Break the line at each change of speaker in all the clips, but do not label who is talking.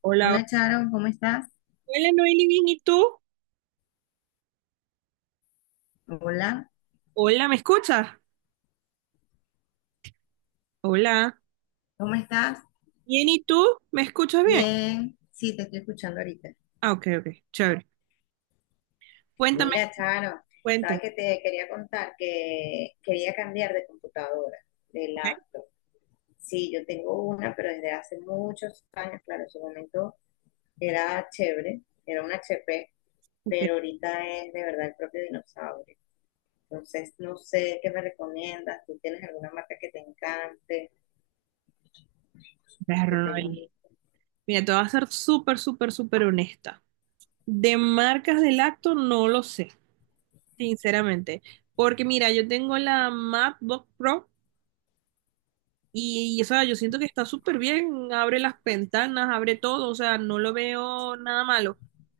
Hola,
Hola Charo, ¿cómo estás?
hola Noeli, bien, ¿y tú?
Hola,
Hola, ¿me escuchas? Hola,
¿cómo estás?
bien, ¿y tú? ¿Me escuchas bien?
Bien, sí, te estoy escuchando ahorita.
Ah, ok, ok, chévere. Cuéntame,
Mira Charo, sabes
cuéntame,
que te quería contar que quería cambiar de computadora, de
ok,
laptop. Sí, yo tengo una, pero desde hace muchos años, claro, en su momento era chévere, era una HP,
ok.
pero ahorita es de verdad el propio dinosaurio. Entonces, no sé qué me recomiendas, ¿tú tienes alguna marca que te encante, que
Perro,
te
Noeli.
guste?
Mira, te voy a ser súper, súper, súper honesta. De marcas de lacto no lo sé, sinceramente. Porque mira, yo tengo la MacBook Pro, o sea, yo siento que está súper bien. Abre las ventanas, abre todo, o sea, no lo veo nada malo.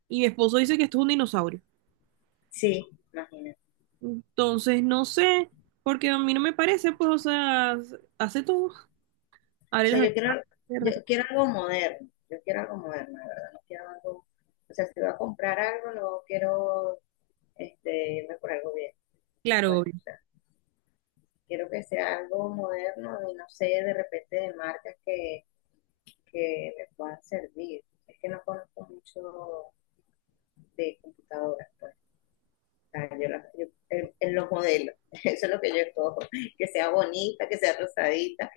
Y mi esposo dice que esto es un dinosaurio.
Sí, imagínate.
Entonces, no sé, porque a mí no me parece, pues, o sea, hace todo.
O
Abre las
sea,
ventanas.
yo quiero algo moderno, la verdad, no quiero algo, o sea, si voy a comprar algo, no quiero irme por algo bien,
Claro,
pues,
obvio.
o sea, quiero que sea algo moderno y no sé, de repente de marcas que me puedan servir. Es que no conozco mucho de computadoras, pues. O sea, en, los modelos, eso es lo que yo cojo, que sea bonita, que sea rosadita,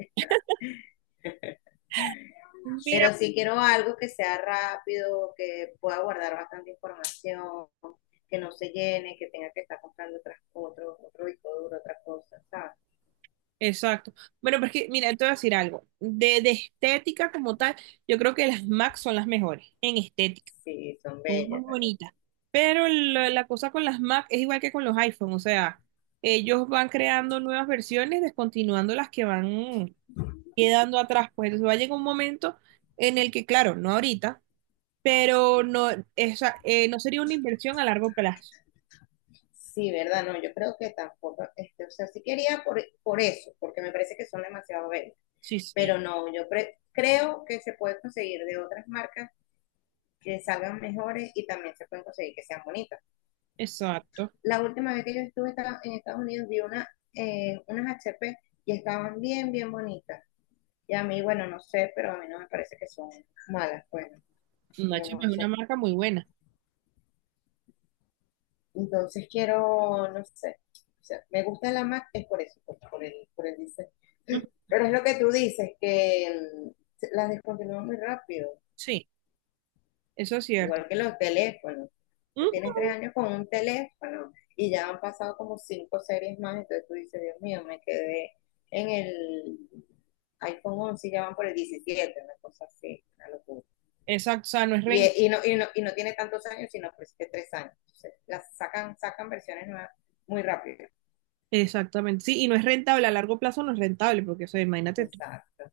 Mira,
pero sí quiero algo que sea rápido, que pueda guardar bastante información, que no se llene, que tenga que estar comprando otras, otro disco duro, otra cosa, ¿sabes?
exacto. Bueno, pero es que, mira, te voy a decir algo. De estética como tal, yo creo que las MAC son las mejores en estética.
Sí, son
Son muy
bellas. ¿Verdad?
bonitas. Pero la cosa con las Mac es igual que con los iPhone. O sea, ellos van creando nuevas versiones, descontinuando las que van quedando atrás. Pues entonces va a llegar un momento en el que, claro, no ahorita, pero no, esa, no sería una inversión a largo plazo.
Sí, ¿verdad? No, yo creo que tampoco, o sea, sí quería por eso, porque me parece que son demasiado bellas.
Sí, sí,
Pero no, yo creo que se puede conseguir de otras marcas que salgan mejores y también se pueden conseguir que sean bonitas.
exacto.
La última vez que yo estuve en Estados Unidos vi unas HP y estaban bien, bien bonitas. Y a mí, bueno, no sé, pero a mí no me parece que son malas, bueno, pero
Nacho
no
es una
sé.
marca muy buena.
Entonces quiero, no sé, o sea, me gusta la Mac, es por eso, por el diseño.
Ujú.
Pero es lo que tú dices, que mm, las descontinúan muy rápido.
Sí, eso es cierto.
Igual que los teléfonos. Tú
Ujú.
tienes 3 años con un teléfono y ya han pasado como cinco series más, entonces tú dices, Dios mío, me quedé en el iPhone 11 y ya van por el 17, una cosa así, una locura.
Exacto, o sea, no es rentable.
Y, no, y, no, y no tiene tantos años, sino pues que 3 años. Entonces, las sacan, sacan versiones nuevas muy rápido.
Exactamente, sí, y no es rentable, a largo plazo no es rentable, porque, o sea, imagínate tú.
Exacto,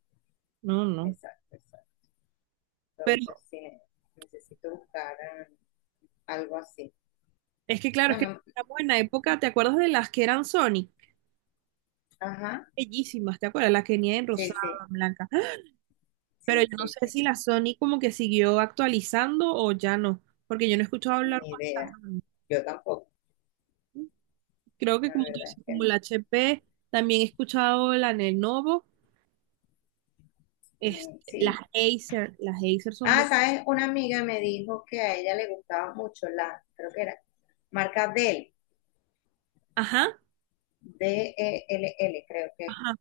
No, no.
exacto, exacto.
Pero
Entonces, sí, necesito buscar algo así.
es que, claro,
No,
es que
no,
estamos en la época, ¿te acuerdas de las que eran Sony?
ajá,
Bellísimas, ¿te acuerdas? Las que venían en
sí,
rosado,
sí,
en blanca. ¡Ah! Pero
sí,
yo no
sí,
sé si
sí,
la Sony como que siguió actualizando o ya no, porque yo no he escuchado hablar
ni
más.
idea. Yo tampoco,
Creo
la
que como tú
verdad es
dices,
que
como
no.
la HP, también he escuchado la Lenovo, este,
Mm,
las
sí.
Acer, las Acer son muy...
Ah, ¿sabes? Una amiga me dijo que a ella le gustaba mucho la, creo que era, marca Dell,
Ajá,
Dell, creo que es.
ajá,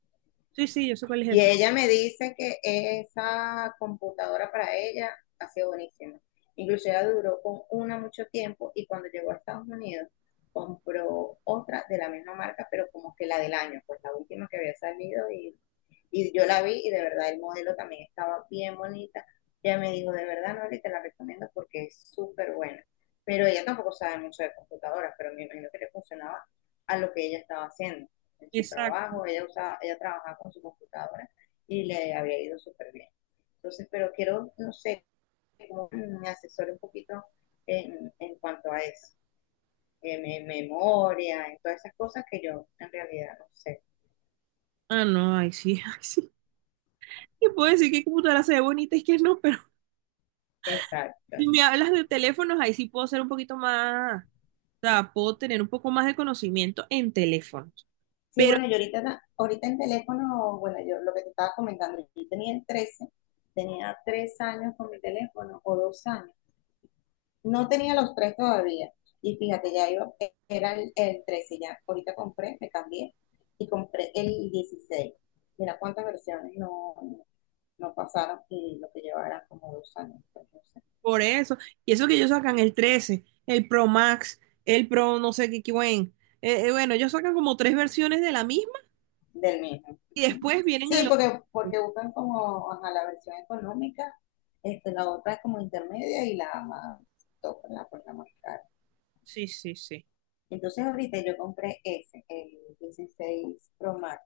sí, sí, yo sé cuál es
Y
esa.
ella me dice que esa computadora para ella ha sido buenísima. Incluso ella duró con una mucho tiempo y cuando llegó a Estados Unidos compró otra de la misma marca, pero como que la del año, pues la última que había salido. Y yo la vi y de verdad el modelo también estaba bien bonita. Ella me dijo, de verdad, Nori, te la recomiendo porque es súper buena. Pero ella tampoco sabe mucho de computadoras, pero me imagino que le funcionaba a lo que ella estaba haciendo en su
Exacto.
trabajo. Ella usaba, ella trabajaba con su computadora y le había ido súper bien. Entonces, pero quiero, no sé, como me asesore un poquito en cuanto a eso, en memoria, en todas esas cosas que yo en realidad no sé.
Ah, no, ahí sí, ahí sí. Te puedo decir que computadora se ve bonita y que no, pero si
Exacto.
me hablas de teléfonos, ahí sí puedo ser un poquito más, o sea, puedo tener un poco más de conocimiento en teléfonos.
Sí,
Pero
bueno, yo ahorita en teléfono, bueno, yo lo que te estaba comentando, yo tenía el 13, tenía 3 años con mi teléfono o 2 años. No tenía los tres todavía. Y fíjate, ya iba, era el 13 ya. Ahorita compré, me cambié y compré el 16. Mira cuántas versiones no, no pasaron y lo que llevaba eran como 2 años, pues, no sé.
por eso, y eso que ellos sacan el 13, el Pro Max, el Pro no sé qué, qué buen. Bueno, ellos sacan como tres versiones de la misma.
Del mismo.
Y después vienen a
Sí,
los...
porque, porque buscan como ajá, la versión económica, la otra es como intermedia y la más top, la más cara.
Sí, sí, sí.
Entonces ahorita yo compré ese, el 16 Pro Max.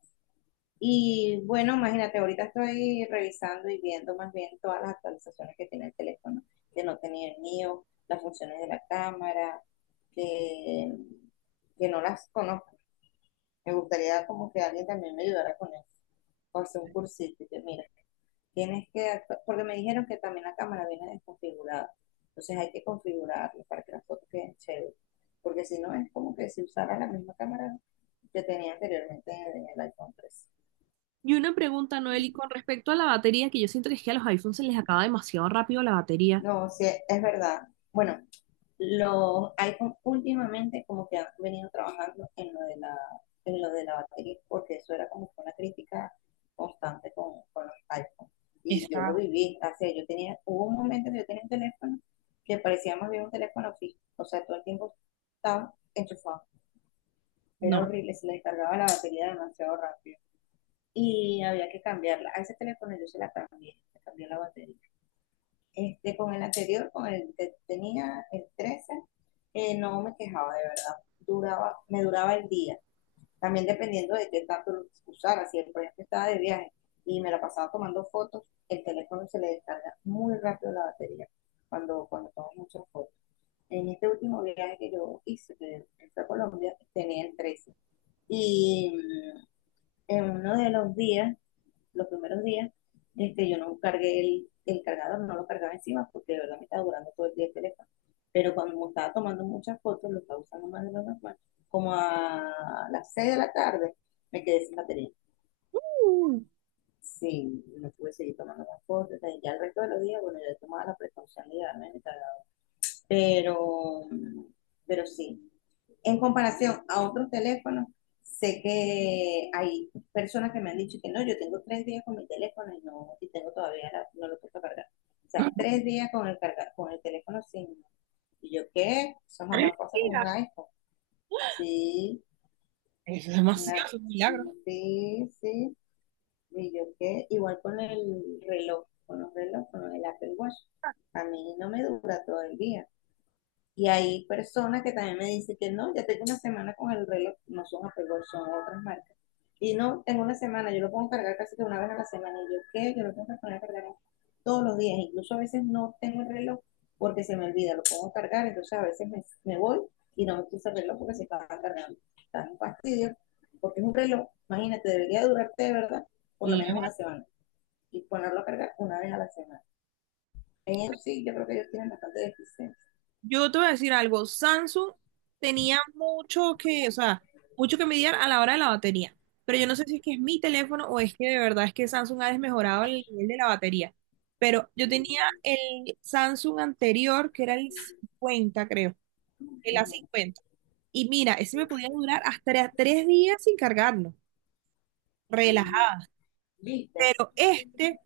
Y bueno, imagínate, ahorita estoy revisando y viendo más bien todas las actualizaciones que tiene el teléfono, de no tener el mío, las funciones de la cámara, de que no las conozco, me gustaría como que alguien también me ayudara con eso, con hacer un cursito, y que mira, porque me dijeron que también la cámara viene desconfigurada, entonces hay que configurarla para que las fotos queden chéveres, porque si no es como que si usara la misma cámara que tenía anteriormente en el iPhone 13.
Y una pregunta, Noel, y con respecto a la batería, que yo siento que es que a los iPhones se les acaba demasiado rápido la batería.
No, sí, es verdad. Bueno, los iPhone últimamente como que han venido trabajando en lo de la batería, porque eso era como que una crítica constante con los iPhone. Y yo lo
Esa.
viví, o sea, yo tenía, hubo un momento que yo tenía un teléfono que parecía más bien un teléfono fijo, o sea, todo el tiempo estaba enchufado, era
No.
horrible, se le descargaba la batería demasiado rápido y había que cambiarla. A ese teléfono yo se la cambié, le cambié la batería. Con el anterior, con el que tenía, el 13 no me quejaba de verdad. Duraba, me duraba el día. También dependiendo de qué tanto lo usara. Si el proyecto estaba de viaje y me la pasaba tomando fotos, el teléfono se le descarga muy rápido la batería cuando tomo muchas fotos. En este último viaje que yo hice, que fue a Colombia, tenía el 13. Y en uno de los días, los primeros días, yo no cargué el cargador, no lo cargaba encima porque de verdad me estaba durando todo el día el teléfono. Pero cuando me estaba tomando muchas fotos, lo estaba usando más de lo normal, como a las 6 de la tarde, me quedé sin batería.
Uh,
Sí, no pude seguir tomando más fotos. Entonces, ya el resto de los días, bueno, yo tomaba la precaución de llevarme mi cargador, pero, pero sí. En comparación a otros teléfonos, sé que hay personas que me han dicho que no, yo tengo 3 días con mi teléfono y no, y tengo todavía no lo puedo cargar. O sea, 3 días con el con el teléfono sin. ¿Y yo qué? Son, jamás pasa con
Mentira,
un iPhone. Sí,
es demasiado,
una,
es un milagro.
sí, sí. ¿Y yo qué? Igual con el reloj, con los relojes, con el Apple Watch. A mí no me dura todo el día. Y hay personas que también me dicen que no, ya tengo una semana con el reloj, no son Apple Watch, son otras marcas. Y no, tengo una semana, yo lo puedo cargar casi que una vez a la semana. Y yo, ¿qué? Yo lo tengo que poner a cargar todos los días. Incluso a veces no tengo el reloj porque se me olvida, lo pongo a cargar, entonces a veces me voy y no me puse el reloj porque se estaba cargando. Está un fastidio, porque es un reloj, imagínate, debería durarte de verdad por lo menos una
Milagro.
semana y ponerlo a cargar una vez a la semana. En eso sí, yo creo que ellos tienen bastante deficiencia.
Yo te voy a decir algo, Samsung tenía mucho que, o sea, mucho que mediar a la hora de la batería, pero yo no sé si es que es mi teléfono o es que de verdad es que Samsung ha desmejorado el nivel de la batería, pero yo tenía el Samsung anterior que era el 50, creo, el
Ujú.
A50. Y mira, ese me podía durar hasta 3 días sin cargarlo, relajado.
¿Viste?
Pero este,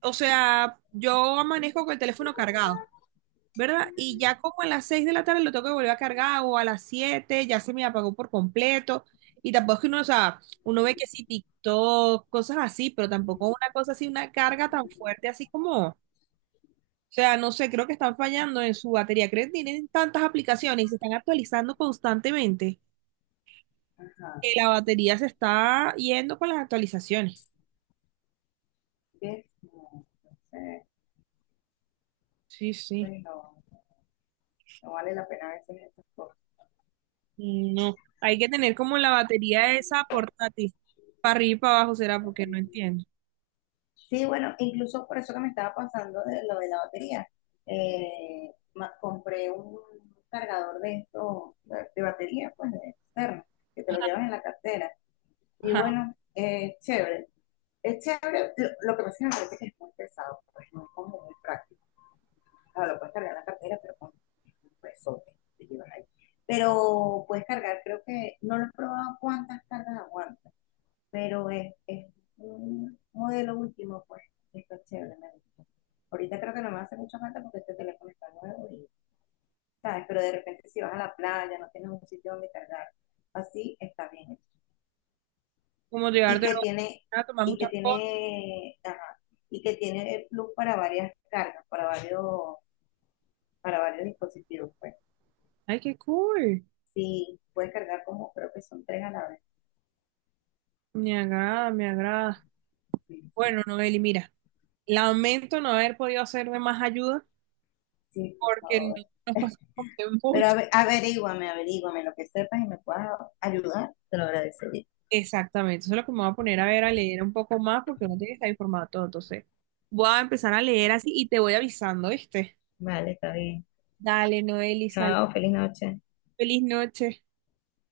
o sea, yo amanezco con el teléfono cargado, ¿verdad? Y ya como a las 6 de la tarde lo tengo que volver a cargar, o a las 7 ya se me apagó por completo. Y tampoco es que uno, o sea, uno ve que sí, TikTok, cosas así, pero tampoco una cosa así, una carga tan fuerte así como, o sea, no sé, creo que están fallando en su batería. Creo que tienen tantas aplicaciones y se están actualizando constantemente,
Ajá.
que la batería se está yendo con las actualizaciones.
¿Ves? No, entonces,
Sí,
pues
sí.
no, no vale la pena a veces esas cosas.
No, hay que tener como la batería esa portátil. Para arriba y para abajo, será porque no entiendo.
Sí, bueno, incluso por eso que me estaba pasando de lo de la batería. Compré un cargador de esto, de batería, pues de externo, que te lo llevas en la cartera. Y
Ajá.
bueno, chévere. Es chévere, lo que pasa es que me parece que es muy pesado, pues no es como muy práctico. Claro, lo puedes cargar en la cartera, pero con un pesote que te llevas ahí. Pero puedes cargar, creo que, no lo he probado cuántas cargas aguanta, pero es un modelo último, pues, está chévere, me gusta. Ahorita creo que no me hace mucha falta porque este teléfono está nuevo y, ¿sabes? Pero de repente si vas a la playa, no tienes un sitio donde cargar, así está bien.
Como llevar
Y
de
que tiene,
la a tomar
y que
muchas fotos.
tiene, ajá, y que tiene el plus para varias cargas, para varios dispositivos, pues.
Ay, qué cool.
Sí, puedes cargar como creo que son tres a la vez.
Me agrada, me agrada.
Sí, sí,
Bueno, Noeli, mira, lamento no haber podido hacerme más ayuda
sí, por
porque
favor.
no nos pasamos tiempo.
Pero averíguame lo que sepas y me puedas ayudar, te lo agradecería.
Exactamente. Eso es lo que me voy a poner a ver, a leer un poco más porque no tiene que estar informado todo. Entonces, voy a empezar a leer así y te voy avisando, ¿viste?
Vale, está bien.
Dale, Noeli, salud.
Chao, feliz noche.
Feliz noche.